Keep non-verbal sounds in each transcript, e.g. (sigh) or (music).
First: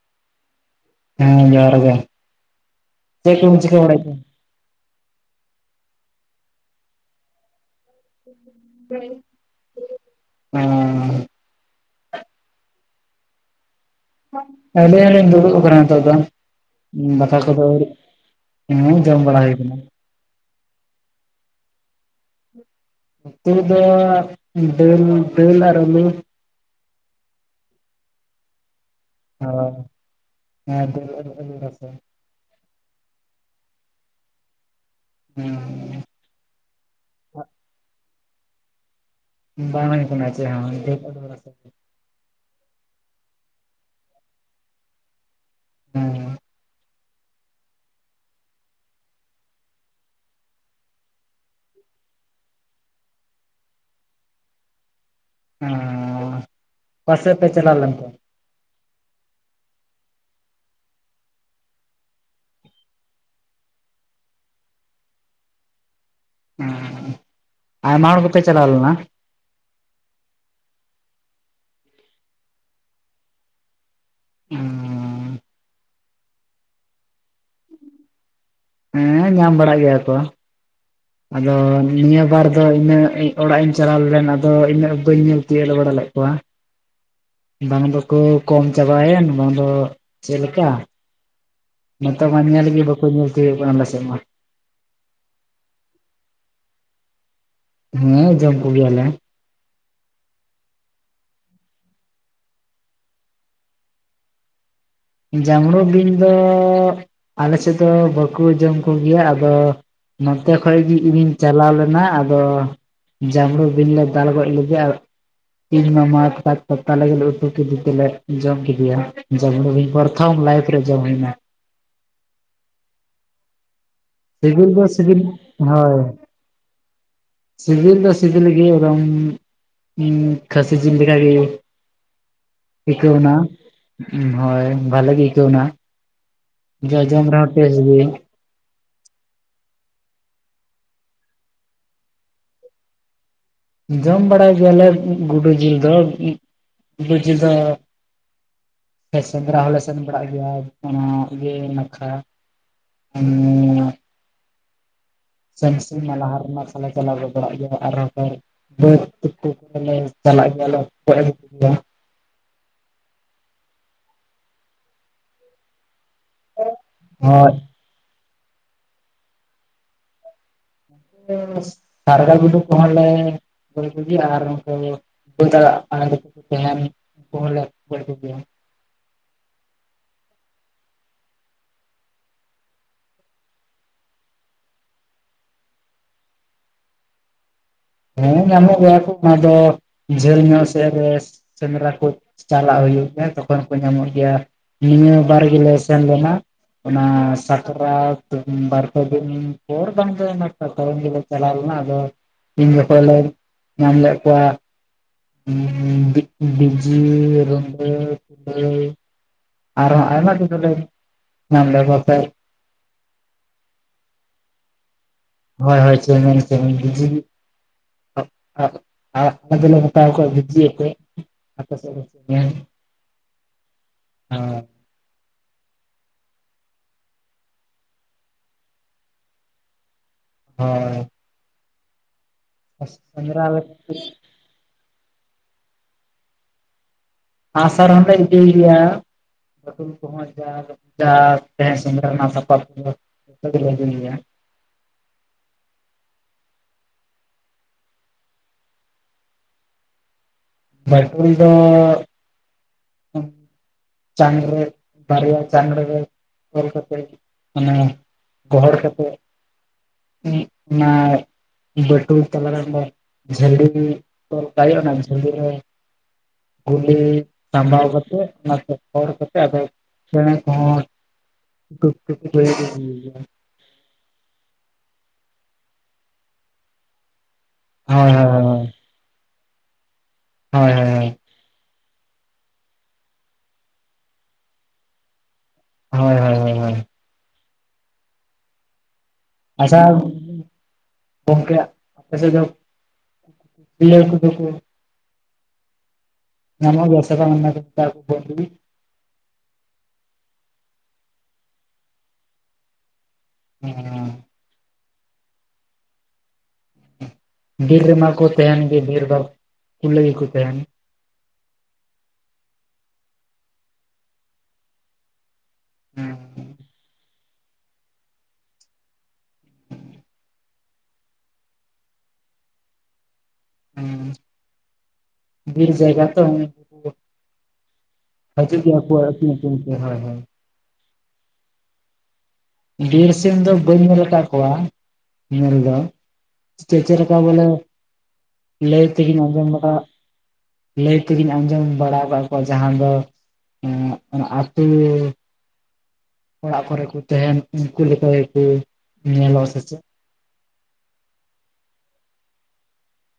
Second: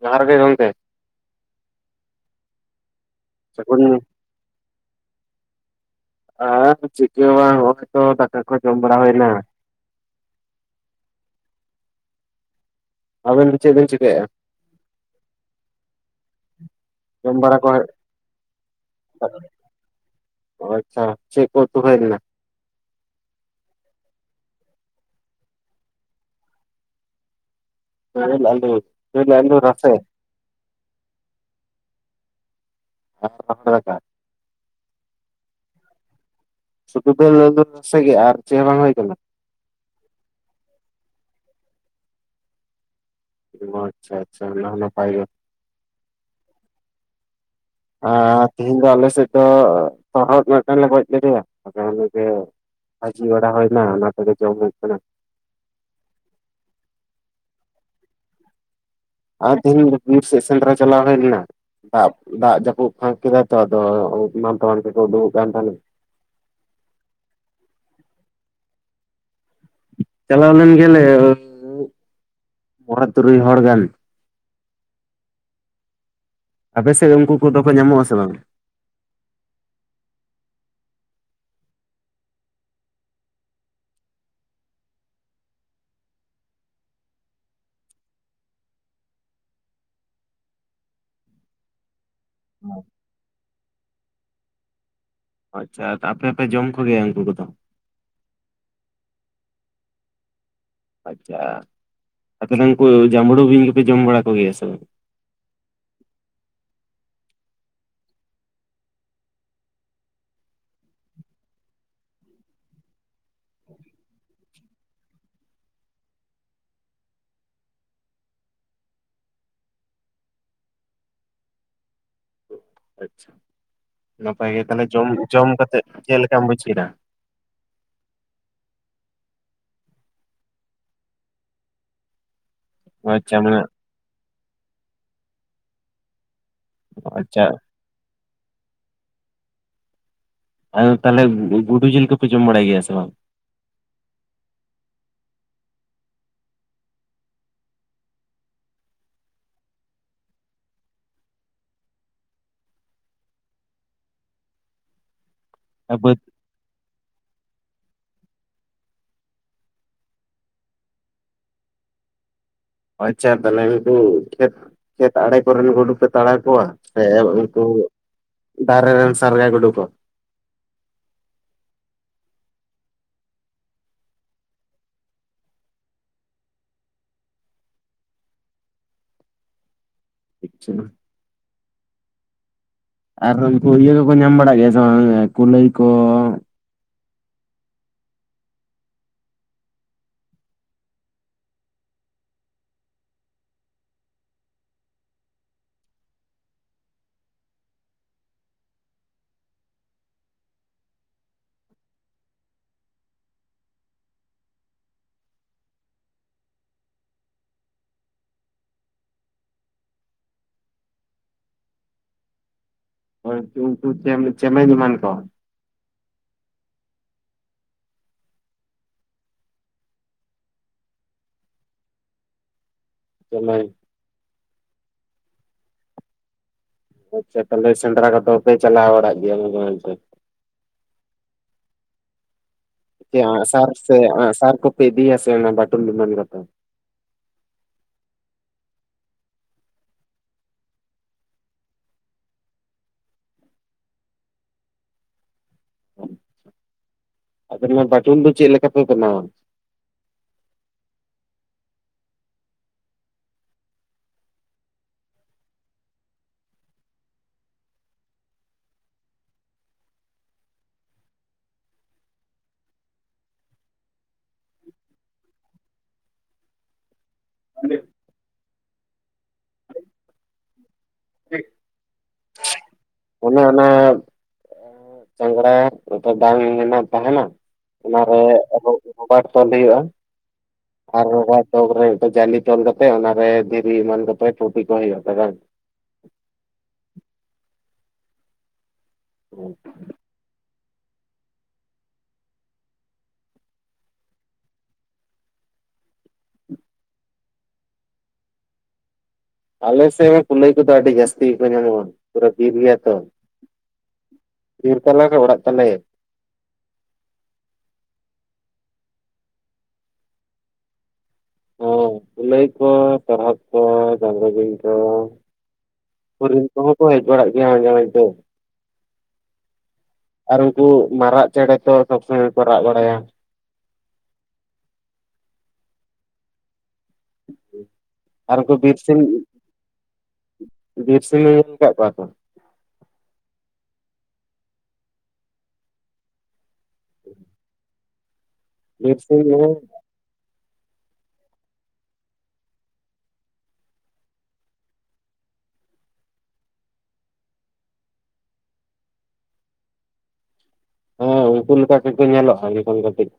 ᱡᱚᱦᱟᱨ ᱜᱮ ᱜᱚᱝᱠᱮ ᱦᱮᱸ ᱡᱚᱦᱟᱨ ᱜᱮ, ᱪᱮᱫ ᱠᱚᱯᱮ ᱪᱤᱠᱟᱹ ᱥᱟᱹᱜᱩᱱ ᱵᱟᱰᱟᱭᱮᱜ-ᱟ? ᱦᱮᱸ ᱪᱤᱠᱟᱹ ᱦᱚᱸᱵᱟᱝ ᱱᱚᱜᱚᱭ ᱛᱚ ᱫᱟᱠᱟ ᱠᱚ ᱡᱚᱢ ᱵᱟᱲᱟ ᱦᱩᱭᱮᱱᱟ ᱾ ᱦᱮᱸᱻ ᱟᱵᱮᱱᱼᱼ ᱪᱮᱫ ᱵᱤᱱ ᱪᱤᱠᱟᱹ ᱮᱭᱟ? ᱟᱹᱞᱤᱧ ᱦᱚᱸ ᱞᱤᱧ ᱫᱩᱲᱩᱵ ᱠᱟᱱᱟ ᱱᱤᱛᱚᱜ ᱫᱚ ᱡᱚᱢ ᱫᱟᱠᱟ ᱵᱟᱲᱟ ᱠᱚᱫᱚᱼᱼ ᱠᱚ ᱦᱮᱸ ᱡᱚᱢ ᱵᱟᱲᱟ ᱦᱳᱭ ᱠᱟᱱᱟ᱾ ᱟᱪᱪᱷᱟ ᱪᱮᱫ ᱠᱚ ᱩᱛᱩ ᱦᱩᱭ ᱞᱮᱱᱟ? ᱩᱛᱩ ᱫᱚ ᱫᱟᱹᱞ ᱟᱨ ᱫᱟᱹᱞ ᱟᱞᱩ᱾ (unintelligible) ᱫᱟᱹᱞ ᱟᱹᱞᱩ ᱫᱟᱹᱞ ᱟᱹᱞᱩ ᱨᱟᱥᱮ ᱦ ᱦᱮᱸ (inaudible) ᱟᱨ ᱨᱚᱦᱚᱲ ᱫᱟᱠᱟ? ᱦᱮᱸᱢ ᱥᱩᱫᱩ ᱫᱟᱹᱞ ᱟᱹᱞᱩ ᱨᱟᱥᱮ ᱜᱮ ᱟᱨ ᱪᱮᱫᱦᱚᱸ ᱵᱟᱝ ᱦᱩᱭ ᱠᱟᱱᱟ? ᱵᱟᱝ ᱦᱳᱭ ᱠᱟᱱᱟ ᱪᱮᱫ ᱦᱚᱸ ᱫᱟᱹᱞ ᱟᱹᱞᱩ ᱨᱟᱥᱮ ᱜᱮ᱾ ᱳ ᱟᱪᱪᱷᱟ ᱟᱪᱪᱷᱟ ᱚᱱᱟ ᱦᱚᱸ ᱱᱟᱯᱟᱭ ᱜᱮ᱾ ᱦᱮᱸ ᱟᱨ ᱛᱮᱤᱦᱤᱧ ᱫᱚ ᱟᱞᱮ ᱥᱮᱫ ᱫᱚ ᱛᱚᱨᱚᱦᱚᱫ ᱢᱤᱫᱴᱟᱝ ᱞᱮ ᱜᱚᱡᱽ ᱠᱮᱫᱮᱭᱟ᱾ ᱟ ᱚᱱ (inaudible) ᱵᱟᱷᱡᱤ ᱵᱟᱲᱟ ᱦᱳᱭ ᱚᱱᱟ ᱛᱮᱜᱮ ᱡᱚᱢ ᱦᱳᱭᱩᱜ ᱠᱟᱱᱟ᱾ ᱦᱸ ᱚᱠᱟ ᱥᱮᱫ ᱯᱮ ᱪᱟᱞᱟᱣ ᱞᱮᱱᱟ? ᱟᱨ ᱛᱮᱦᱮᱧ ᱵᱤᱨ ᱥᱮᱫ ᱥᱮᱸᱫᱽᱨᱟ ᱪᱟᱞᱟᱣ ᱦᱩᱭ ᱞᱮᱱᱟ᱾ ᱫᱟᱜ ᱫᱟᱜ ᱡᱟᱹᱯᱩᱫ ᱯᱷᱟᱸᱠ ᱠᱮᱫᱟᱭ ᱛᱚ ᱟᱫᱚ ᱮᱢᱟᱱ ᱛᱮᱢᱟᱱ ᱠᱚᱠᱚ ᱩᱰᱩᱜᱚᱜ ᱠᱟᱱ ᱛᱟᱦᱮᱸᱱᱟ᱾ ᱦᱸ ᱟᱭᱢᱟ ᱦᱚᱲ ᱜᱮ ᱯᱮ ᱪᱟᱞᱟᱣ ᱞᱮᱱᱟ? ᱪᱟᱞᱟᱣ ᱞᱮᱱ ᱜᱮᱭᱟ ᱞᱮ ᱢᱚᱲᱮ ᱛᱩᱨᱩᱭ ᱦᱚᱲ ᱜᱟᱱ᱾ ᱦᱸᱻ᱾ ᱟᱯᱮᱥᱮᱫ ᱩᱱᱠᱩ ᱠᱚᱫᱚ ᱠᱚ ᱧᱟᱢᱚᱜᱼᱟ ᱟᱥᱮ ᱵᱟᱝ? ᱦᱮᱸ ᱧᱟᱢ ᱵᱟᱲᱟᱜ ᱜᱮᱭᱟ ᱠᱚ, (inaudible) ᱟᱫᱚ ᱱᱤᱭᱟᱹ ᱵᱟᱨ ᱫᱚ ᱤᱱᱟᱹᱜ ᱚᱲᱟᱜ ᱤᱧ ᱪᱟᱞᱟᱣ ᱞᱮᱱ ᱟᱫᱚ ᱤᱱᱟᱹᱜ ᱵᱟᱹᱧ ᱧᱮᱞ ᱛᱤᱭᱟᱹᱜᱜ ᱵᱟᱲᱟ ᱞᱮᱫ ᱠᱚᱣᱟ᱾ (inaudible) ᱵᱟᱝ ᱫᱚᱠᱚ ᱠᱚᱢ ᱪᱟᱵᱟᱭᱮᱱ ᱵᱟᱝ ᱫᱚ ᱪᱮᱫᱞᱮᱠᱟ? ᱱᱚᱛᱮ ᱢᱚ ᱱᱮᱞ ᱜᱮ ᱵᱟᱜ ᱠᱚ ᱧᱮᱞ ᱛᱤᱭᱚᱜ ᱠᱟᱱ ᱟᱞᱮ ᱥᱮᱱ ᱢᱟ᱾ ᱟᱪᱪᱷᱟ ᱟᱯᱮᱯᱮ ᱡᱚᱢ ᱠᱚᱜᱮᱭᱟ ᱩᱱᱠᱩ ᱠᱚᱫᱚ? ᱦᱮᱸ ᱡᱚᱢ ᱠᱚ ᱭᱟᱞᱮ, ᱟᱪᱪᱷᱟ ᱟᱯᱮᱱᱟᱝᱠᱩ ᱡᱟᱸᱢᱲᱩ ᱵᱤᱧ ᱫᱚᱯᱮ ᱡᱚᱢ ᱵᱟᱲᱟ ᱠᱚᱜᱮᱭᱟ ᱥᱮ ᱵᱟᱝ? ᱡᱟᱸᱣᱲᱩ ᱵᱤᱧ ᱫᱚ ᱟᱞᱮ ᱥᱮᱫ ᱫᱚ ᱵᱟᱠᱚ ᱡᱚᱢ ᱠᱚᱜᱮᱭᱟ ᱟᱫᱚ ᱱᱚᱛᱮ ᱠᱷᱚᱡ ᱜᱮ ᱤᱧᱤᱧ ᱪᱟᱞᱟᱣ ᱞᱮᱱᱟ ᱟᱫᱚᱼᱼ ᱡᱟᱢᱲᱩ ᱵᱤᱱ ᱞᱮ ᱫᱟᱞ ᱜᱚᱡ ᱞᱮᱫᱮᱲᱟ ᱟᱨ, ᱤᱧ ᱢᱟᱢᱟ ᱥᱟᱠ ᱛᱟᱞᱮ ᱩᱛᱩ ᱠᱮᱫᱮ ᱛᱮᱞᱮ ᱡᱚᱢ ᱠᱮᱫᱮᱭᱟ ᱡᱚᱢᱲᱩ ᱵᱤᱧ᱾ ᱯᱚᱨᱛᱷᱚᱢ ᱞᱟᱤᱯ ᱨᱮ ᱡᱚᱢ ᱦᱚᱭᱮᱱᱠ, ᱟᱪᱪᱷᱟ ᱱᱟᱯᱟᱭ ᱜᱮ ᱥᱤᱵᱤᱞ ᱫᱚ ᱛᱟᱦᱚᱞᱮ ᱡᱚᱢ ᱥᱤᱵᱤᱞ ᱡᱚᱢ ᱠᱟᱛᱮ ᱦᱳᱭ ᱪᱮᱫ ᱞᱮᱠᱟᱢ ᱵᱩᱡᱷᱟᱣ ᱠᱮᱫᱟ? ᱥᱤᱵᱤᱞ ᱫᱚ ᱥᱤᱵᱤᱞ ᱜᱮ ᱮᱫᱚᱢ ᱠᱷᱟᱥᱤ ᱡᱤᱞ ᱞᱮᱠᱟ ᱜᱮᱼᱼ ᱤᱠᱟᱹᱣᱱᱟ ᱟᱪᱪᱷᱟ ᱢᱟᱱᱮ ᱦᱚᱭ ᱵᱷᱟᱞᱮ ᱜᱮᱤᱠᱟᱹᱣᱱᱟ᱾ ᱡᱚᱡᱚᱢ ᱨᱮ ᱟᱪᱪᱷᱟ ᱦᱚᱹ ᱴᱮᱥᱴ ᱜᱮ ᱟ ᱛᱟᱦᱚᱞᱮ ᱜᱩᱰᱩ ᱡᱤᱞ ᱠᱚᱯᱮ ᱡᱚᱢ ᱵᱟᱲᱟᱭ ᱜᱮᱭᱟ ᱥᱮ ᱵᱟᱝ? ᱡᱚᱢ ᱵᱟᱲᱟᱭ ᱜᱮᱭᱟᱞᱮ ᱜᱩᱰᱩ ᱡᱤᱞ ᱫᱚ ᱜᱩᱰᱩ ᱡᱤᱞ ᱫᱚᱼᱼ ᱥᱮᱸᱫᱽᱨᱟ ᱦᱚᱞᱮ ᱥᱮᱱ ᱵᱟᱲᱟᱜ ᱜᱮᱭᱟ ᱚᱱᱟ ᱜᱮ ᱱᱟᱠᱷᱟ, ᱦᱮᱸᱼᱼ ᱥᱮᱢ ᱥᱤ ᱵᱟᱹᱫᱽ ᱢᱟ ᱞᱟᱦᱟᱢᱟ ᱛᱟᱦᱞᱮ ᱪᱟᱞᱟᱣ ᱜᱚᱫᱲᱟᱜ ᱜᱮᱭᱟ ᱟᱨᱦᱚᱸ ᱵᱟᱹᱫᱽᱠᱩ ᱠᱚᱨᱮᱞᱮ ᱪᱟᱞᱟᱜ ᱜᱮᱭᱟ ᱞᱮ (unintelligible) ᱚᱡ ᱮᱢᱭᱟ ᱟᱪᱪᱷᱟ ᱛᱟᱦᱚᱞᱮ ᱠᱷᱮᱛ ᱠᱷᱮᱛ ᱟᱲᱮ ᱠᱚᱨᱮᱱ ᱜᱩᱰᱩ ᱯᱮᱼᱼ ᱛᱟᱲᱟ ᱠᱚᱣᱟ ᱥᱮ ᱦᱳᱭ ᱩᱱᱠᱩ ᱫᱟᱨᱮ ᱨᱮᱱ ᱥᱟᱨᱜᱟ ᱜᱩᱰᱩ ᱠᱚ? ᱥᱟᱨᱜᱟ ᱜᱩᱰᱩ ᱠᱚᱦᱚᱸ ᱞᱮ ᱜᱚᱡ ᱠᱚᱜᱮ ᱟᱨ ᱠᱩᱼᱼ (unintelligible) ᱟᱨ ᱪᱮᱢᱮᱧ ᱠᱚ ᱦᱚᱸᱞᱮ ᱜᱚᱡ ᱠᱚᱜᱮᱭᱟ ᱾ ᱟᱪᱪᱷᱟ ᱾ ᱟᱨ ᱩᱱᱠᱩ ᱤᱭᱟᱹ ᱠᱚᱠᱚ ᱧᱟᱢ ᱵᱟᱲᱟᱜ ᱜᱮᱭᱟ ᱥᱮ ᱵᱟᱝ ᱠᱩᱞᱟᱹᱭ ᱠᱚ? ᱦᱮᱸ ᱧᱟᱢᱚᱜ ᱜᱮᱭᱟ ᱠᱚ, ᱚᱱᱟ ᱫᱚ ᱡᱷᱟᱹᱞ ᱧᱚᱜ ᱥᱮᱫ ᱨᱮ᱾ ᱥᱮᱸᱫᱽᱨᱟ ᱠᱚ ᱪᱟᱞᱟᱜ ᱦᱩᱭᱩᱜ ᱜᱮᱭᱟ, ᱛᱚᱠᱷᱚᱱ ᱠᱚ ᱧᱟᱢᱚᱜ ᱜᱮᱭᱟ ᱾ ᱱᱤᱭᱟᱹ ᱵᱟᱨ ᱜᱤᱞᱮ ᱥᱮᱱ ᱞᱮᱱᱟ ᱾ ᱚᱱᱟ ᱥᱟᱠᱨᱟᱛ ᱵᱟᱨ ᱯᱮ ᱫᱤᱱ ᱯᱚᱨ ᱵᱟᱝ ᱫᱚ ᱚᱱᱟ ᱛᱟᱼᱛᱟᱭᱚᱢ ᱜᱮᱞᱮ ᱪᱟᱞᱟᱣ ᱞᱮᱱᱟ ᱟᱫᱚ ᱩᱱ ᱡᱚᱠᱷᱚᱡ ᱞᱮ ᱧᱟᱢ ᱞᱮᱫ ᱠᱚᱣᱟ ᱾ ᱵᱤᱼᱵᱤᱡᱤ, ᱨᱩᱸᱰᱟᱹᱻ ᱾ ᱟᱨᱦᱚᱸ ᱟᱭᱢᱟ ᱠᱤᱪᱷᱩ ᱞᱮ ᱧᱟᱢ ᱞᱮᱫ ᱠᱚᱣᱟ ᱥᱮ ᱾ ᱦᱳᱭᱛᱳ ᱩᱱᱠᱩ ᱪᱮᱢᱮᱧ ᱮᱢᱟᱱ ᱠᱚ ᱾ ᱦᱳᱭ ᱦᱳᱭ ᱪᱮᱢᱮᱧ ᱪᱮᱢᱮᱧ, ᱵᱤᱡᱤ ᱟᱼᱟᱼᱟᱫᱚ ᱞᱮ ᱢᱮᱛᱟ ᱟᱠᱚᱣᱟ ᱵᱤᱡᱤ ᱟᱛᱮ ᱾ ᱟᱯᱮ ᱥᱮᱫ ᱫᱚ ᱪᱮᱢᱮᱧ ᱾ ᱪᱮᱢᱮᱧ ᱾ ᱦᱚ ᱾ ᱟᱪᱪᱷᱟ ᱛᱟᱦᱞᱮ ᱥᱮᱸᱫᱽᱨᱟ ᱠᱚᱫᱚ ᱯᱮ ᱪᱟᱞᱟᱣ ᱵᱟᱲᱟᱜ ᱜᱮᱭᱟ ᱢᱟᱡᱷᱮ ᱢᱟᱡᱷᱮ? ᱦᱳᱭ ᱾ ᱪᱮᱫ ᱟᱸᱜ ᱥᱮᱸᱫᱽᱨᱟ ᱥᱟᱨ ᱥᱮ ᱟᱸᱜ ᱥᱟᱨ ᱠᱚᱯᱮ ᱤᱫᱤᱭᱟ ᱥᱮ ᱵᱟᱴᱩᱞ ᱮᱢᱟᱱ ᱠᱚᱛᱮ? ᱟᱸᱜ ᱥᱟᱨ ᱦᱚᱸᱞᱮ ᱤᱫᱤ ᱜᱮᱭᱟ ᱾ ᱱᱚᱜᱼᱚᱭ ᱡᱟ ᱡᱟ ᱥᱮᱸᱫᱽᱨᱟ ᱨᱮᱱᱟᱜ ᱥᱟᱯᱟᱵ ᱠᱚ ᱫᱚᱞᱮ ᱤᱫᱤ ᱜᱮᱭᱟ ᱾ ᱟᱫᱚ ᱚᱱᱟ ᱵᱟᱴᱩᱞ ᱫᱚ ᱪᱮᱫ ᱞᱮᱠᱟᱯᱮ ᱵᱮᱱᱟᱣᱟ? ᱵᱟᱴᱩᱞ ᱫᱚ ᱪᱟᱝ ᱨᱮ ᱫᱟᱨᱮᱭᱟᱜ ᱪᱟᱝᱲᱮ ᱨᱮ ᱛᱚᱞ ᱠᱟᱛᱮ ᱢᱟᱱᱮ ᱜᱚᱦᱚᱲ ᱠᱟᱛᱮᱫ ᱩᱸ ᱚᱱᱟ ᱵᱟᱹᱴᱩᱞ ᱛᱟᱞᱟ ᱨᱮ ᱚᱸᱰᱮ ᱡᱷᱟᱹᱞᱤ ᱛᱚᱞ ᱠᱟᱜ ᱦᱩᱭᱩᱜᱼᱟ, ᱚᱱᱟ ᱡᱷᱟᱹᱞᱤ ᱨᱮ ᱜᱩᱞᱤ ᱥᱟᱸᱵᱟᱣ ᱠᱟᱛᱮᱫ ᱚᱱᱟ ᱜᱚᱦᱚᱬ ᱠᱟᱛᱮ ᱟᱫᱚ ᱪᱮᱬᱮ ᱠᱚᱦᱚᱸ ᱴᱩᱴᱤ ᱠᱚ ᱦᱩᱭᱩᱜ ᱜᱮᱭᱟ ᱾ ᱚᱱᱮ ᱪᱟᱝᱲᱟ ᱢᱤᱫᱴᱮᱡ ᱰᱟᱝ ᱢᱟᱱᱮ ᱛᱟᱦᱮᱱᱟ ᱾ ᱦᱳᱭ ᱚᱱᱟᱨᱮ ᱨᱚᱼᱨᱚᱵᱟᱴ ᱛᱚᱞ ᱦᱩᱭᱩᱜᱼᱟ ᱾ ᱦᱳᱭ ᱦᱳᱭ ᱾ ᱟᱨ ᱨᱚᱵᱟᱴ ᱰᱚᱜᱽ ᱨᱮ ᱡᱟᱞᱤ ᱛᱚᱞ ᱠᱟᱛᱮ ᱚᱱᱟᱨᱮ ᱫᱷᱤᱨᱤ ᱮᱢᱟᱱ ᱠᱟᱛᱮ ᱴᱩᱴᱤ ᱠᱚ ᱦᱩᱭᱩᱜᱼᱟ ᱛᱚ ᱵᱟᱝ? ᱦᱳᱭ ᱦᱳᱭ ᱾ ᱦᱳᱭ ᱦᱳᱭ ᱾ ᱟᱪᱪᱷᱟ ᱜᱚᱝᱠᱮ ᱟᱯᱮ ᱥᱮᱫ ᱫᱚ ᱠᱩᱞᱟᱹᱭ ᱠᱚᱫᱚ ᱠᱚ ᱧᱚᱢᱚᱜ ᱜᱮᱭᱟ ᱥᱮ ᱵᱟᱝ (unintelligible) ᱠᱚ ᱞᱟᱹᱜᱤᱫ? ᱟᱞᱮ ᱥᱮᱫ ᱠᱩᱞᱟᱹᱭ ᱠᱚᱫᱚ ᱟᱹᱰᱤ ᱡᱟᱹᱥᱛᱤ ᱜᱮᱠᱚ ᱧᱟᱢᱚᱜᱼᱟ, ᱯᱩᱨᱟᱹ ᱵᱤᱨ ᱜᱮᱭᱟ ᱛᱚ ᱾ ᱦᱮᱸᱻ ᱵᱤᱨ ᱛᱟᱞᱟ ᱨᱮ ᱚᱲᱟᱜ ᱛᱟᱞᱮ ᱾ ᱵᱤᱨ ᱨᱮᱢᱟ ᱠᱚ ᱛᱟᱦᱮᱱ ᱜᱮ, ᱵᱤᱨ ᱫᱚ ᱠᱩᱞᱟᱹᱭ ᱠᱚ ᱛᱟᱦᱮᱱ ᱾ ᱠᱩᱞᱟᱹᱭ ᱠᱚ, ᱛᱚᱨᱦᱚᱫ ᱠᱚ, ᱡᱟᱸᱵᱲᱩ ᱵᱤᱧ ᱠᱚ ᱾ ᱦᱚᱨᱤᱱ ᱠᱚᱦᱚᱸ ᱠᱚ ᱦᱮᱡ ᱵᱟᱲᱟᱜ ᱜᱮᱭᱟ ᱢᱟᱡᱷᱮ ᱢᱚᱫᱫᱷᱮ ᱾ ᱟᱨ ᱩᱱᱠᱩ ᱢᱟᱨᱟᱜ ᱪᱮᱬᱮ ᱛᱚ ᱥᱚᱵ ᱥᱚᱢᱚᱭ ᱠᱚ ᱨᱟᱜ ᱵᱟᱲᱟᱭᱟ ᱾ ᱦᱩᱸ ᱵᱤᱨ ᱡᱟᱭᱜᱟ ᱛᱚ ᱩᱱᱠᱩ ᱟᱨ ᱩᱱᱠᱩ ᱦᱟᱹᱡᱩᱜ ᱵᱤᱨ ᱜᱮᱭᱟ ᱠᱚ ᱥᱤᱢ ᱟᱹᱛᱤᱧ ᱟᱹᱛᱤᱧ ᱛᱮ, ᱦᱳᱭ ᱦᱳᱭ ᱾ ᱵᱤᱨ ᱥᱤᱢ ᱧᱮᱞ ᱠᱟᱫ ᱠᱚᱣᱟ ᱛᱚ? ᱵᱤᱨ ᱥᱤᱢ ᱫᱚ ᱵᱟᱹᱧ ᱧᱮᱞ ᱟᱠᱟᱫ ᱠᱚᱣᱟ ᱧᱮᱞ ᱫᱚ ᱾ ᱪᱮᱼᱪᱮᱫ ᱞᱮᱠᱟ ᱵᱚᱞᱮ ᱞᱟᱹᱭ ᱵᱤᱨ ᱥᱤᱢ ᱛᱮᱜᱤᱧ ᱟᱡᱚᱢ ᱦᱚᱸ ᱵᱟᱲᱟ ᱞᱟᱹᱭ ᱛᱮᱜᱤᱧ ᱟᱸᱡᱚᱢ ᱵᱟᱲᱟ ᱠᱟᱫ ᱠᱚᱣᱟ ᱡᱟᱦᱟᱸ ᱫᱚ ᱮᱸ ᱚᱱᱟ ᱟᱹᱛᱩ ᱚᱲᱟᱜ ᱠᱚᱨᱮ ᱠᱚ ᱛᱟᱦᱮᱱ ᱩᱱᱠᱩ ᱞᱮᱠᱟ ᱜᱮᱠᱚ ᱧᱮᱞ ᱟᱜ ᱥᱮᱪᱮᱫ? ᱦᱮᱸ ᱩᱱᱠᱩ ᱞᱮᱠᱟ ᱜᱮᱠᱚ ᱧᱮᱞᱚᱜ-ᱟ ᱢᱮᱱ ᱠᱷᱚᱱ ᱠᱟᱹᱴᱤᱡ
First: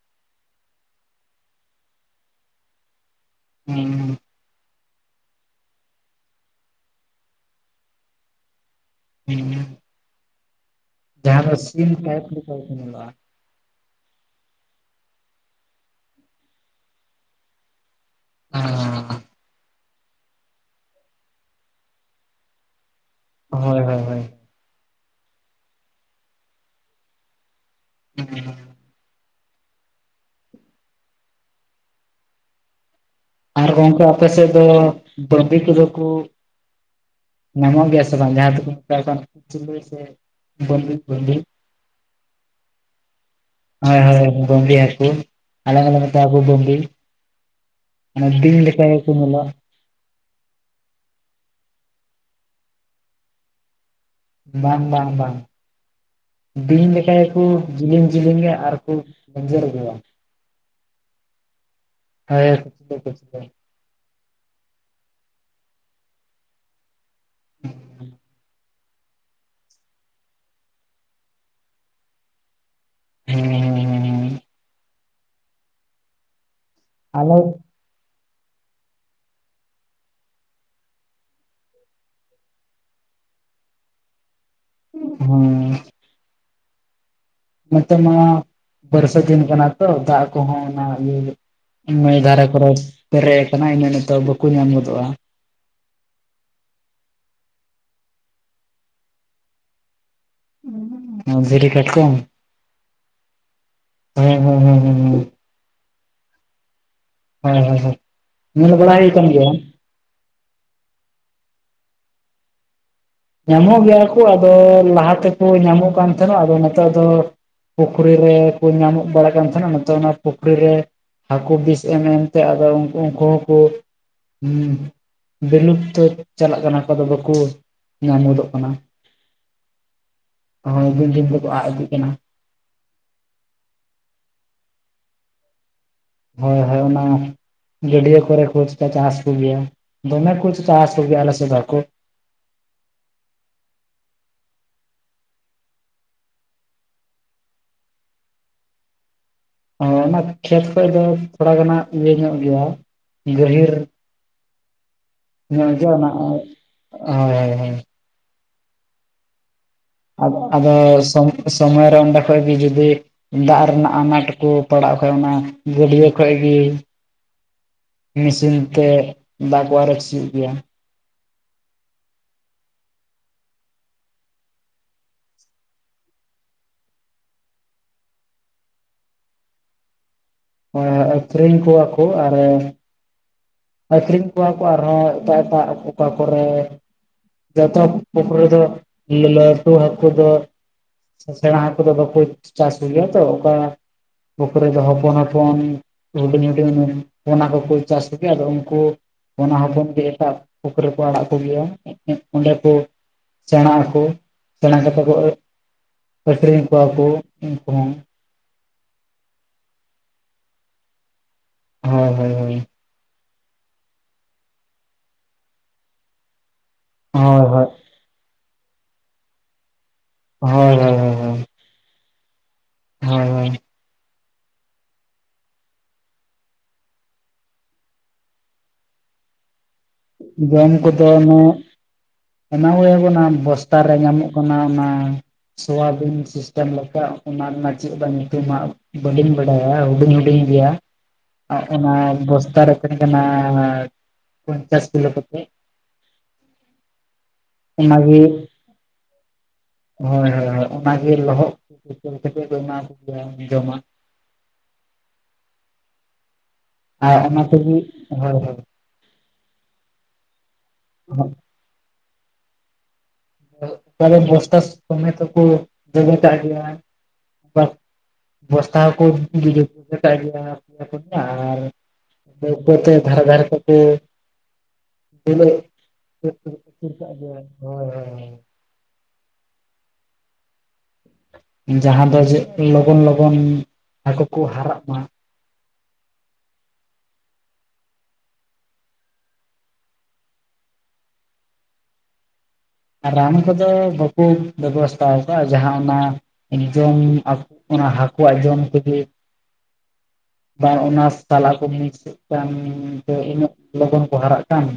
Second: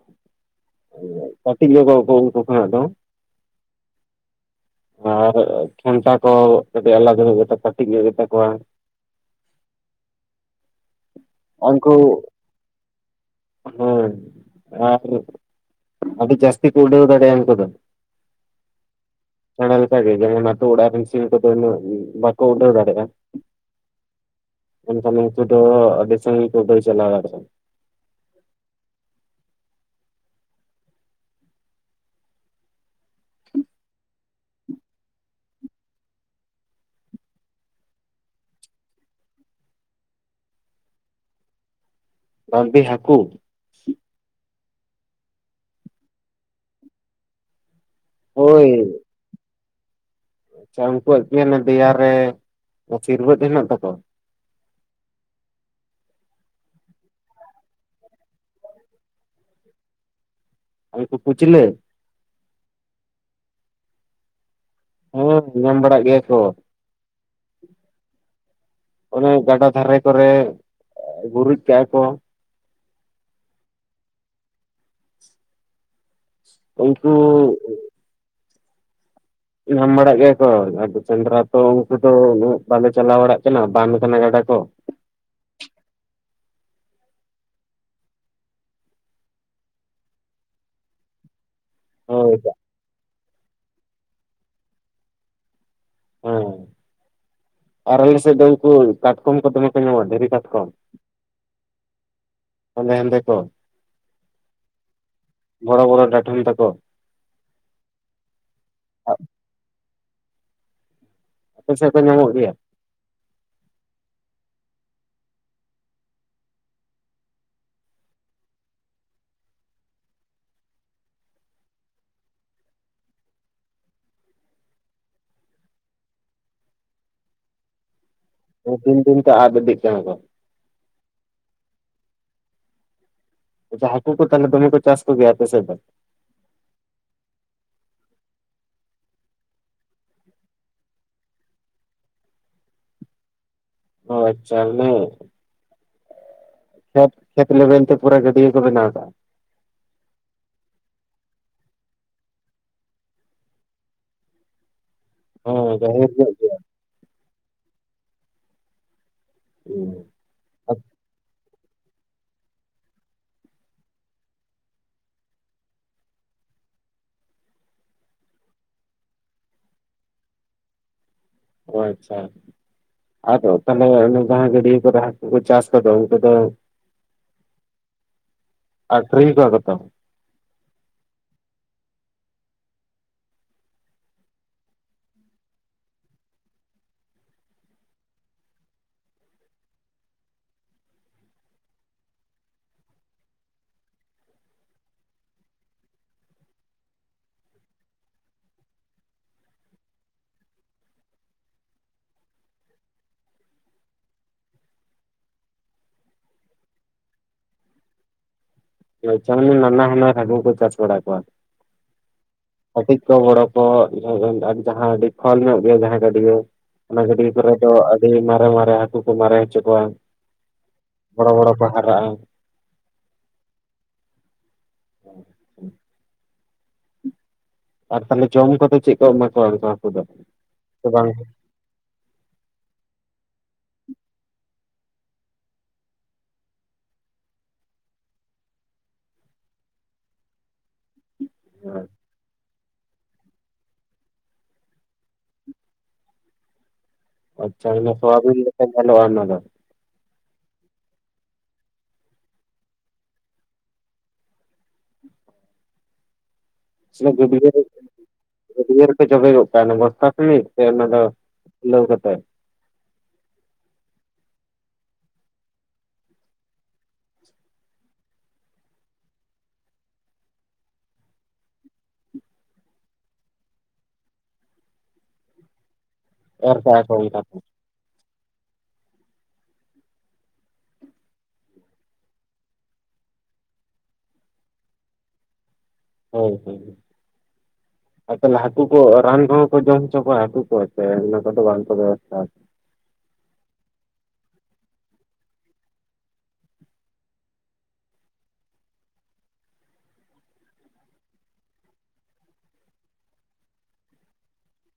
ᱠᱟᱹᱴᱤᱡ ᱧᱚᱜ ᱩᱱᱠᱩ ᱠᱷᱚᱱᱟ ᱫᱚ᱾ ᱦᱩᱸ ᱟᱨ ᱴᱷᱮᱱᱴᱟ ᱠᱚ ᱠᱟᱹᱴᱤᱡ ᱟᱞᱟᱫᱟ ᱠᱟᱹᱴᱤᱡ ᱧᱚᱜ ᱜᱮᱛᱟ ᱠᱚᱣᱟ ᱦᱩᱸ ᱡᱟᱦᱟᱸ ᱫᱚ ᱥᱤᱢ ᱩᱱᱠᱩ ᱴᱟᱭᱤᱯ ᱞᱮᱠᱟ ᱜᱮᱠᱚ ᱧᱮᱞᱚᱜ ᱟ ᱦᱮᱸ ᱟᱨ ᱟᱹᱰᱤ ᱡᱟᱹᱥᱛᱤ ᱠᱚ ᱩᱰᱟᱹᱣ ᱫᱟᱲᱮᱭᱟ-ᱟ ᱩᱱᱠᱩ ᱫᱚ ᱦᱟᱻ ᱚᱱᱞᱮᱠᱟ ᱜᱮ ᱡᱮᱢᱚᱱ ᱟᱛᱩᱟᱲᱟᱜ ᱨᱮᱱ ᱥᱤᱢ ᱠᱚᱫᱚᱩᱱᱟᱹᱜ ᱵᱟᱠᱚ ᱩᱰᱟᱹᱣ ᱫᱟᱲᱮ-ᱟ ᱦᱳᱭ ᱦᱳᱭ ᱦᱳᱭ ᱩᱱᱠᱩ ᱫᱚ ᱟᱹᱰᱤ ᱥᱟᱹᱜᱤᱧ ᱠᱚ ᱩᱰᱟᱹᱣ ᱪᱟᱞᱟᱣ ᱫᱟᱲᱮᱭᱟ-ᱟ᱾ ᱦᱩᱸᱻ ᱟᱨ ᱜᱚᱝᱠᱮ ᱟᱯᱮ ᱥᱮᱫ ᱫᱚ ᱵᱟᱹᱵᱤ ᱠᱚᱫᱚ ᱠᱩ ᱧᱟᱢᱚᱜ ᱜᱮᱭᱟ ᱥᱮ ᱵᱟᱝ ᱡᱟᱦᱟᱸᱭ (unintelligible) ᱵᱟᱹᱵᱤ ᱵᱟᱹᱵᱤ ᱵᱟᱹᱵᱤ ᱦᱟᱹᱠᱩ? ᱦᱳᱭ ᱦᱳᱭ ᱵᱟᱹᱵᱤ ᱦᱟᱹᱠᱩ ᱟᱞᱮ ᱟᱞᱮ ᱫᱚᱞᱮ ᱢᱮᱛᱟᱣ ᱠᱳᱭᱟ ᱵᱟᱵᱤ ᱚᱱᱟ ᱵᱤᱧ ᱦᱳᱭ ᱞᱮᱠᱟ ᱜᱮᱠᱟ ᱧᱮᱞᱚᱜ ᱟᱪᱪᱷᱟ ᱩᱱᱠᱩᱣᱟᱜ ᱜᱮ ᱫᱮᱭᱟᱨᱮ ᱥᱤᱨᱵᱟᱹᱫ ᱦᱮᱱᱟᱜ ᱛᱟᱠᱚᱣᱟ? ᱵᱟᱝ ᱵᱟᱝ ᱵᱟᱝ᱾ ᱵᱤᱧ ᱞᱮᱠᱟ ᱜᱮᱠᱚ ᱡᱮᱞᱮᱧ ᱡᱮᱞᱤᱧᱟ ᱟᱨᱠᱚ ᱜᱮᱧᱡᱮᱨᱜᱮᱼᱟ᱾ ᱩᱱᱠᱩ ᱠᱩᱪᱞᱟᱹ (unintelligible) ᱦᱮᱸ ᱧᱟᱢ ᱵᱟᱲᱟᱜ ᱜᱮᱭᱟ ᱠᱚ (inaudible) ᱚᱱᱮ ᱜᱟᱰᱟ ᱫᱷᱟᱨᱮ ᱠᱚᱨᱮ ᱵᱩᱨᱩᱡ ᱠᱟᱜ-ᱟ ᱠᱚ ᱦᱩᱸ ᱦᱩᱸ ᱦᱩᱸ ᱦᱩᱸᱻ ᱩᱱᱠᱩ ᱟᱞᱮ ᱧᱟᱢ ᱵᱟᱲᱟᱜ ᱜᱮᱭᱟ ᱠᱚ ᱟᱫᱚ ᱥᱮᱸᱫᱽᱨᱟ ᱛᱚ ᱩᱱᱠᱩ ᱫᱚ ᱩᱱᱟᱹᱜ ᱵᱟᱞᱮ ᱪᱟᱞᱟᱣ ᱵᱟᱲᱟᱜ ᱠᱟᱱᱟ ᱵᱟᱱ ᱠᱟᱱᱟ ᱜᱟᱰᱟ ᱠᱚ᱾ ᱦᱩᱸ ᱱᱚᱛᱮ ᱢᱟ ᱵᱟᱹᱨᱥᱟᱹ ᱫᱤᱱ ᱠᱟᱱᱟ ᱛᱚ ᱫᱟᱜ ᱠᱚᱦᱚᱸ ᱚᱱᱟ ᱤᱭᱟᱹ ᱱᱟᱹᱭ ᱦᱳᱭ ᱫᱷᱟᱨᱮ ᱠᱚᱨᱮ ᱯᱮᱨᱮ ᱠᱟᱱᱟ ᱤᱱᱟᱹ ᱱᱤᱛᱚᱜ ᱵᱟᱠᱩ ᱧᱟᱢ ᱜᱚᱫᱚᱜ-ᱟ᱾ ᱦᱮᱸ ᱟᱨ ᱟᱞᱮ ᱥᱮᱫ ᱫᱚ ᱩᱱᱠᱩ ᱠᱟᱴᱠᱚᱢ ᱠᱚ ᱫᱚᱢᱮ ᱠᱚ ᱧᱟᱢᱚᱜ-ᱟ ᱫᱷᱤᱨᱤ ᱠᱟᱴᱠᱚᱢ ᱚ ᱫᱷᱤᱨᱤ ᱠᱟᱴᱠᱚᱢ ᱦᱮᱸᱫᱮ ᱦᱮᱸᱫᱮ ᱠᱚ ᱦᱮᱸ ᱦᱮᱸ ᱦᱮᱸ ᱦᱮᱸ ᱦᱮᱸ ᱵᱚᱲᱚ ᱵᱚᱲᱚ ᱰᱟᱴᱚᱢ ᱛᱟᱠᱚ ᱦᱚᱭ ᱦᱚᱭ ᱦᱚᱭ ᱧᱮᱞ ᱵᱟᱲᱟᱭᱮ ᱠᱟᱱ ᱜᱮᱭᱟ ᱟᱯᱮ ᱥᱮᱫ ᱫᱚ ᱧᱟᱢᱚᱜ ᱜᱮᱭᱟ? ᱧᱟᱢᱚᱜ ᱜᱮᱭᱟ ᱠᱩ ᱟᱫᱚ ᱞᱟᱦᱟ ᱛᱮᱠᱩ ᱧᱟᱢᱚᱜ ᱠᱟᱱ ᱛᱟᱦᱮᱱᱚᱜ ᱟᱫᱚ ᱱᱮᱛᱟᱨ ᱫᱚ ᱯᱩᱠᱷᱨᱤ ᱨᱮ ᱠᱩ ᱧᱟᱢᱚᱜ ᱵᱟᱲᱟᱜ ᱠᱟᱱ ᱛᱟᱦᱮᱱᱟ ᱱᱤᱛᱚᱜ ᱚᱱᱟ ᱯᱩᱠᱷᱨᱤ ᱨᱮ ᱦᱟᱹᱠᱩ ᱵᱤᱥ ᱮᱢ ᱮᱢᱛᱮ ᱟᱫᱚ ᱩᱱᱠᱩ ᱦᱚᱸᱠᱚ ᱦᱩᱸ ᱵᱤᱞᱩᱯᱛᱚ ᱪᱟᱞᱟᱜ ᱠᱟᱱᱟ ᱟᱫᱚ ᱵᱟᱠᱩ ᱧᱟᱢ ᱜᱚᱫᱚᱜ ᱫᱤᱱ ᱫᱤᱱ ᱛᱮ ᱟᱫ ᱤᱫᱤᱜ ᱠᱟᱱᱟ ᱠᱚ᱾ ᱦᱚᱭ ᱫᱤᱱ ᱫᱤᱱ ᱛᱮᱠᱚ ᱟᱜ ᱤᱫᱤᱜ ᱠᱟᱱᱟ᱾ ᱟᱪᱪᱷᱟ ᱦᱟᱹᱠᱩ ᱠᱚ ᱛᱟᱦᱚᱞᱮ ᱫᱚᱢᱮ ᱠᱚ ᱪᱟᱥ ᱠᱚᱜᱮᱭᱟ ᱟᱯᱮ ᱥᱮᱫ ᱫᱚ? ᱦᱳᱭ ᱦᱳᱭ ᱚᱱᱟ ᱜᱟᱹᱰᱭᱟᱹ ᱠᱚᱨᱮ ᱠᱚ ᱪᱟ-ᱪᱟᱥ ᱠᱚᱜᱮᱭᱟ ᱫᱚᱢᱮ ᱠᱩ ᱪᱟᱥ ᱠᱚᱜᱮᱭᱟ ᱟᱞᱮ ᱥᱮᱫ ᱫᱚ ᱦᱟᱠᱳ ᱚ ᱟᱪᱪᱷᱟ ᱠᱷᱮᱛ ᱠᱷᱮᱛ ᱞᱮᱵᱮᱞ ᱛᱮ ᱯᱩᱨᱟᱹ ᱜᱟᱹᱰᱭᱟᱹ ᱠᱚ ᱵᱮᱱᱟᱣ ᱠᱟᱜ-ᱟ᱾ ᱦᱚ ᱚᱱᱟ ᱠᱷᱮᱛ ᱠᱷᱚᱱ ᱫᱚ ᱛᱷᱚᱲᱟ ᱜᱟᱱᱦᱟᱜ ᱤᱭᱟᱹ ᱧᱚᱜ ᱜᱮᱭᱟ ᱜᱟᱹᱦᱤᱨ (unintelligible) ᱦᱮᱸ ᱦᱳᱭ ᱜᱟᱹᱦᱤᱨ ᱧᱚᱜ ᱜᱮᱭᱟ ᱦᱳᱭ ᱦᱳᱭ ᱾ (unintelligible) ᱟᱫᱚ ᱥᱚᱢ ᱥᱚᱢᱚᱭ ᱨᱮ ᱚᱸᱰᱮ ᱠᱷᱚᱡ ᱜᱮ ᱡᱩᱫᱤ ᱫᱟᱜ ᱨᱮᱱᱟᱜ ᱟᱱᱟᱴ ᱠᱩ ᱯᱟᱲᱟᱜ ᱠᱷᱟᱱ ᱚᱱᱟ ᱜᱟᱹᱰᱭᱟᱹ ᱠᱷᱚᱡ ᱜᱮ ᱢᱮᱥᱤᱱ ᱛᱮ ᱫᱟᱜ ᱠᱩ ᱟᱨᱮᱡ ᱦᱩᱭᱩᱜ ᱜᱮᱭᱟ᱾ ᱚ ᱟᱪᱪᱷᱟ ᱾ ᱟᱫᱚ ᱛᱟᱦᱚᱞᱮ ᱚᱱᱮ ᱡᱟᱦᱟ ᱜᱟᱹᱰᱭᱟᱹ ᱠᱚᱨᱮ ᱦᱟᱹᱠᱩ ᱠᱚ ᱪᱟᱥ ᱠᱚᱫᱚ ᱩᱱᱠᱩ ᱫᱚ ᱟᱠᱷᱨᱤᱧ ᱠᱚᱣᱟ ᱠᱚ ᱛᱚ? ᱦᱳᱭ ᱦᱳᱭ ᱟᱠᱷᱨᱤᱧ ᱠᱚᱣᱟ ᱠᱩ ᱟᱨᱚ ᱟᱠᱷᱨᱤᱧ ᱠᱚᱣᱟ ᱠᱚ ᱟᱨᱦᱚᱸ ᱮᱴᱟᱜ ᱮᱴᱟᱜ ᱚᱠᱟ ᱠᱚᱨᱮ ᱡᱚᱛᱚ ᱯᱩᱠᱷᱨᱤ ᱫᱚ ᱞᱟᱻᱞᱟᱹᱴᱩ ᱦᱟᱹᱠᱩ ᱫᱚ ᱥᱮᱬᱟ ᱦᱟᱹᱠᱩ ᱫᱚ ᱵᱟᱠᱚ ᱪᱟ-ᱪᱟᱥ ᱠᱚ ᱜᱮᱭᱟ ᱛᱚ, ᱚᱠᱟ ᱯᱩᱠᱷᱨᱤ ᱫᱚ ᱦᱚᱯᱚᱱ ᱦᱚᱯᱚᱱ ᱦᱩᱰᱤᱧ ᱦᱩᱰᱤᱧ ᱯᱚᱱᱟ ᱠᱚᱠᱚ ᱪᱟᱥ ᱟᱫᱚ ᱩᱱᱠᱩ ᱯᱚᱱᱟ ᱦᱚᱯᱚᱱ ᱜᱮ ᱮᱴᱟᱜ ᱯᱩᱠᱷᱨᱤ ᱨᱮ ᱠᱚ ᱟᱲᱟᱜ ᱠᱚᱜᱮᱭᱟ, ᱚᱸᱰᱮ ᱠᱩ ᱥᱮᱬᱟ ᱦᱟᱹᱠᱩ ᱥᱮᱬᱟ ᱠᱟᱛᱮ ᱠᱚ ᱟᱠᱷᱨᱤᱧ ᱠᱚᱣᱟ ᱠᱚ ᱩᱱᱠᱩ ᱦᱚᱸ ᱾ ᱛᱟᱦᱚᱞᱮ ᱱᱟᱱᱟ ᱦᱩᱱᱟᱹᱨ ᱦᱟᱹᱠᱩ ᱠᱚ ᱪᱟᱥ ᱵᱟᱲᱟ ᱠᱚᱣᱟ ᱾ ᱦᱳᱭ ᱦᱳᱭ ᱦᱳᱭ ᱾ ᱠᱟᱹᱴᱤᱡ ᱠᱚ ᱵᱚᱲᱚ ᱠᱚ ᱡᱟ-ᱡᱟᱦᱟᱸ ᱟᱰᱤ ᱠᱷᱚᱞ ᱧᱚᱜ ᱜᱮᱭᱟ, ᱡᱟᱦᱟᱸ ᱜᱟᱹᱰᱭᱟᱹ ᱚᱱᱟ ᱜᱟᱹᱰᱭᱟᱹ ᱦᱳᱭ ᱠᱚᱨᱮ ᱦᱳᱭ ᱫᱚ ᱟᱹᱰᱤ ᱢᱟᱨᱮ ᱢᱟᱨᱮ ᱦᱟᱹᱠᱩ ᱠᱚ ᱢᱟᱨᱮ ᱦᱚᱪᱚ ᱠᱚᱣᱟ ᱾ ᱦᱳᱭ ᱦᱚ ᱵᱚᱲᱚ ᱵᱚᱲᱚ ᱠᱚ ᱦᱟᱨᱟᱜ-ᱟ ᱾ ᱦᱳᱭ ᱦᱳᱭ ᱾ (inaudible) ᱟᱨ ᱛᱟᱦᱚᱞᱮ ᱡᱚᱢ ᱠᱚᱫᱚ ᱪᱮᱫ ᱠᱚ ᱮᱢᱟ ᱠᱚᱣᱟ ᱚᱱᱠᱟ? ᱡᱟᱢ ᱠᱚᱫᱚ ᱚᱱᱮ ᱮᱢᱟ ᱠᱚᱜᱮᱭᱟᱠ ᱚᱱᱟ ᱵᱚᱥᱛᱟ ᱨᱮ ᱧᱟᱢᱚᱜ ᱠᱟᱱᱟ ᱚᱱᱟ ᱥᱳᱣᱟᱵᱤᱱ ᱥᱤᱥᱴᱮᱢ ᱞᱮᱠᱟ ᱚᱱᱟ ᱨᱮᱱᱟᱜ ᱪᱮᱫ ᱪᱚ ᱧᱩᱛᱩᱢ ᱦᱟᱜ ᱵᱟᱹᱞᱤᱱ ᱵᱟᱰᱟᱭᱟ ᱦᱩᱵᱤᱱ ᱦᱩᱵᱤᱱ ᱜᱮᱭᱟ ᱾ ᱚᱱᱟ ᱵᱚᱥᱛᱟ ᱨᱮ ᱛᱟᱦᱮᱸ ᱠᱟᱱᱟ ᱯᱚᱧᱪᱟᱥ ᱠᱤᱞᱳ ᱠᱟᱛᱮᱜ ᱾ ᱟᱪᱪᱷᱟ ᱚᱱᱟᱜᱮ ᱥᱳᱣᱟᱵᱤᱱ ᱞᱮᱠᱟ ᱧᱮᱞᱚᱜᱼᱟ ᱚᱱᱟ ᱫᱚ ᱾ ᱦᱳᱭ ᱦᱳᱭ ᱦᱳᱭ ᱾ ᱚᱱᱟ ᱜᱮ ᱞᱚᱦᱚᱫ ᱠᱟᱛᱮᱜ (inaudible) ᱮᱢᱟ ᱠᱚᱜᱮᱭᱟ ᱡᱚᱢᱟᱜ ᱾ ᱥᱮ ᱟᱨ ᱚᱱᱟ ᱜᱟᱹᱰᱭᱟᱹ ᱨᱮ ᱛᱮᱜᱮ ᱦᱳᱭ ᱦᱳᱭ ᱾ ᱜᱟᱹᱰᱭᱟᱹ ᱡᱚᱵᱮ ᱜᱚᱜᱠᱟ ᱚᱱᱟ ᱵᱚᱥᱛᱟ ᱛᱮᱜᱤ ᱥᱮ ᱚᱱᱟ ᱫᱚ ᱠᱷᱩᱞᱟᱹᱣ ᱠᱟᱛᱮᱜ ᱚᱠᱟᱨᱮ ᱵᱚᱥᱛᱟ ᱥᱚᱢᱮᱫ ᱦᱚ ᱠᱚ ᱡᱚᱵᱮ ᱠᱟᱜ ᱜᱮᱭᱟ ᱾ ᱵᱮᱵᱚᱥᱛᱟ ᱠᱚᱦᱚᱸ ᱟᱨ (unintelligible) ᱩᱯᱟᱹᱛᱮ ᱫᱷᱟᱨᱮ ᱫᱷᱟᱨᱮ ᱛᱮ ᱠᱚ ᱯᱮᱱᱟᱹᱜ, ᱮᱨ ᱠᱟᱜᱼᱟ (inaudible) ᱠᱚ ᱚᱱᱠᱟ ᱛᱮ ᱦᱳᱭ ᱦᱳᱭ ᱾ ᱡᱟᱦᱟᱸ ᱫᱚ ᱡᱮ ᱞᱚᱜᱚᱱ ᱞᱚᱜᱚᱱ ᱦᱟᱹᱠᱩ ᱠᱚ ᱦᱟᱨᱟᱜ ᱢᱟ ᱾ ᱦᱳᱭ ᱦᱳᱭ ᱾ ᱟᱨ ᱛᱟᱦᱚᱞᱮ ᱦᱟᱹᱠᱩ ᱠᱚ ᱨᱟᱱ ᱠᱚᱦᱚ ᱠᱚ ᱡᱚᱢ ᱦᱚᱪᱚ ᱠᱚᱣᱟ, ᱦᱟᱹᱠᱩ ᱠᱚ ᱥᱮ ᱚᱱᱟ ᱠᱚᱫᱚ ᱵᱟᱝᱠᱚ ᱵᱮᱵᱚᱥᱛᱷᱟ ᱨᱟᱱ ᱠᱚᱫᱚ ᱵᱟᱠᱚ ᱵᱮᱵᱚᱥᱛᱷᱟ ᱟᱠᱟᱜᱼᱟ, ᱡᱟᱦᱟᱸ ᱚᱱᱟ ᱡᱚᱢ ᱚᱱᱟ ᱦᱟᱹᱠᱩᱣᱟᱜ ᱡᱚᱢ ᱛᱤᱜᱤ ᱚᱱᱟ ᱚᱱᱟ ᱥᱟᱞᱟ ᱠᱚ (unintelligible) ᱠᱟᱱ ᱤᱱᱟᱹᱜ ᱞᱚᱜᱚᱱ ᱠᱚ ᱦᱟᱨᱟᱜ ᱠᱟᱱ ᱾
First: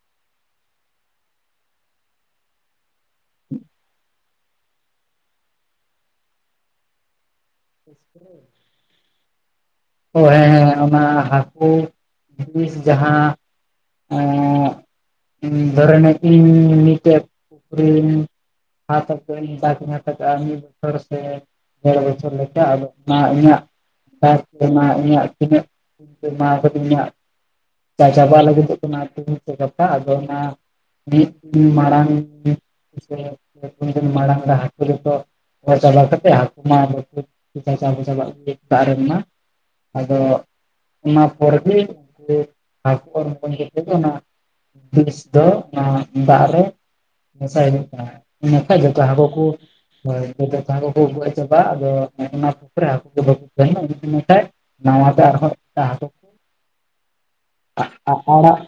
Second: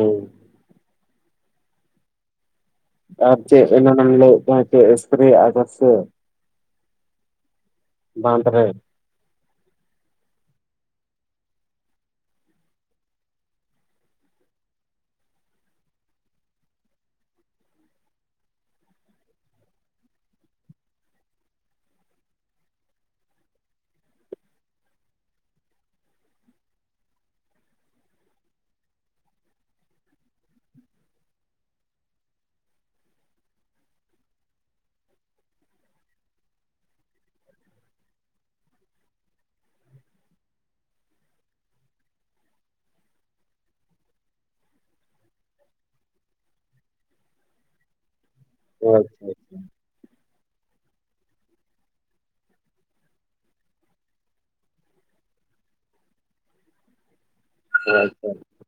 ᱦᱩᱸ ᱾ ᱟᱨ ᱪᱮᱫ ᱮᱱᱟᱱ ᱮᱢ ᱞᱟᱹᱭ ᱠᱟᱱᱟ ᱪᱮᱫ ᱮᱥᱯᱨᱮᱭᱟᱜ ᱠᱚ ᱥᱮᱪᱮᱫ? ᱵᱟᱸᱫᱷ ᱨᱮ (inaudible) ᱚ ᱦᱮᱸ ᱦᱮᱸ ᱚᱱᱟ ᱦᱟᱹᱠᱩ ᱵᱤᱥ ᱡᱟᱦᱟᱸ ᱮᱸᱜᱻ ᱫᱷᱚᱨᱮ (unintelligible) ᱢᱤᱫᱴᱮᱡ ᱯᱩᱠᱷᱨᱤ (inaudible) ᱢᱤᱫ ᱵᱚᱪᱷᱚᱨ ᱥᱮ ᱰᱮᱨ ᱵᱚᱪᱷᱚᱨ ᱞᱮᱠᱟ? ᱟᱫᱚ ᱚᱱᱟ ᱤᱧᱟᱹᱜ ᱢᱟ ᱤᱧᱟᱹᱜ ᱛᱤᱱᱟᱹᱜ ᱡᱚᱢᱟᱣ ᱠᱟᱫᱤᱧ ᱦᱟᱸᱜ ᱪᱟᱵᱟ ᱞᱟᱹᱜᱤᱫᱚᱜ ᱠᱟᱱᱟ (unintelligible) ᱜᱟᱯᱟ ᱟᱫᱚ ᱚᱱᱟ, ᱢᱤᱫᱤᱱ ᱢᱟᱲᱟᱝ ᱥᱮ ᱯᱮ ᱯᱩᱱ ᱫᱤᱱ ᱢᱟᱲᱟᱝ ᱨᱮ ᱦᱟᱹᱠᱩ ᱨᱮᱫᱚ᱾ ᱨᱚᱦᱚᱭ ᱪᱟᱵᱟ ᱠᱟᱛᱮᱜ ᱦᱟᱹᱠᱩ ᱢᱟ (unintelligible) (unintelligible) ᱨᱮᱱ ᱢᱟ᱾ ᱟᱫᱚ ᱚᱱᱟ ᱯᱚᱨᱜᱮ ᱦᱟᱹᱠᱩ (unintelligible) (unintelligible) ᱱᱟᱦᱟᱜ, ᱵᱤᱥ ᱫᱚ ᱚᱱᱟ ᱫᱟᱜᱽ ᱨᱮ ᱢᱮᱥᱟᱭ ᱦᱩᱭᱩᱜ ᱠᱟᱱᱟ᱾ ᱤᱱᱟᱹᱠᱷᱟᱭᱡ ᱚ ᱡᱚᱛᱚ ᱦᱟᱹᱠᱩ ᱟᱪᱪᱷᱟ ᱠᱚ, ᱦᱳᱭᱚᱛ ᱠᱚ ᱟᱹᱜᱩ ᱪᱟᱵᱟᱜ ᱟᱫᱚ ᱚᱱᱟ ᱯᱩᱠᱷᱨᱮ ᱦᱟᱹᱠᱩ ᱫᱚ ᱵᱟᱠᱚ ᱛᱟᱦᱮᱱᱟ ᱤᱱᱟᱹᱜᱫᱤᱱ ᱾ ᱱᱟᱣᱟᱛᱮ ᱟᱨᱦᱚᱸ (unintelligible) ᱦᱟᱹᱠᱩ ᱠᱚ᱾ ᱟᱪᱪᱷᱟ, ᱟᱲᱟᱜ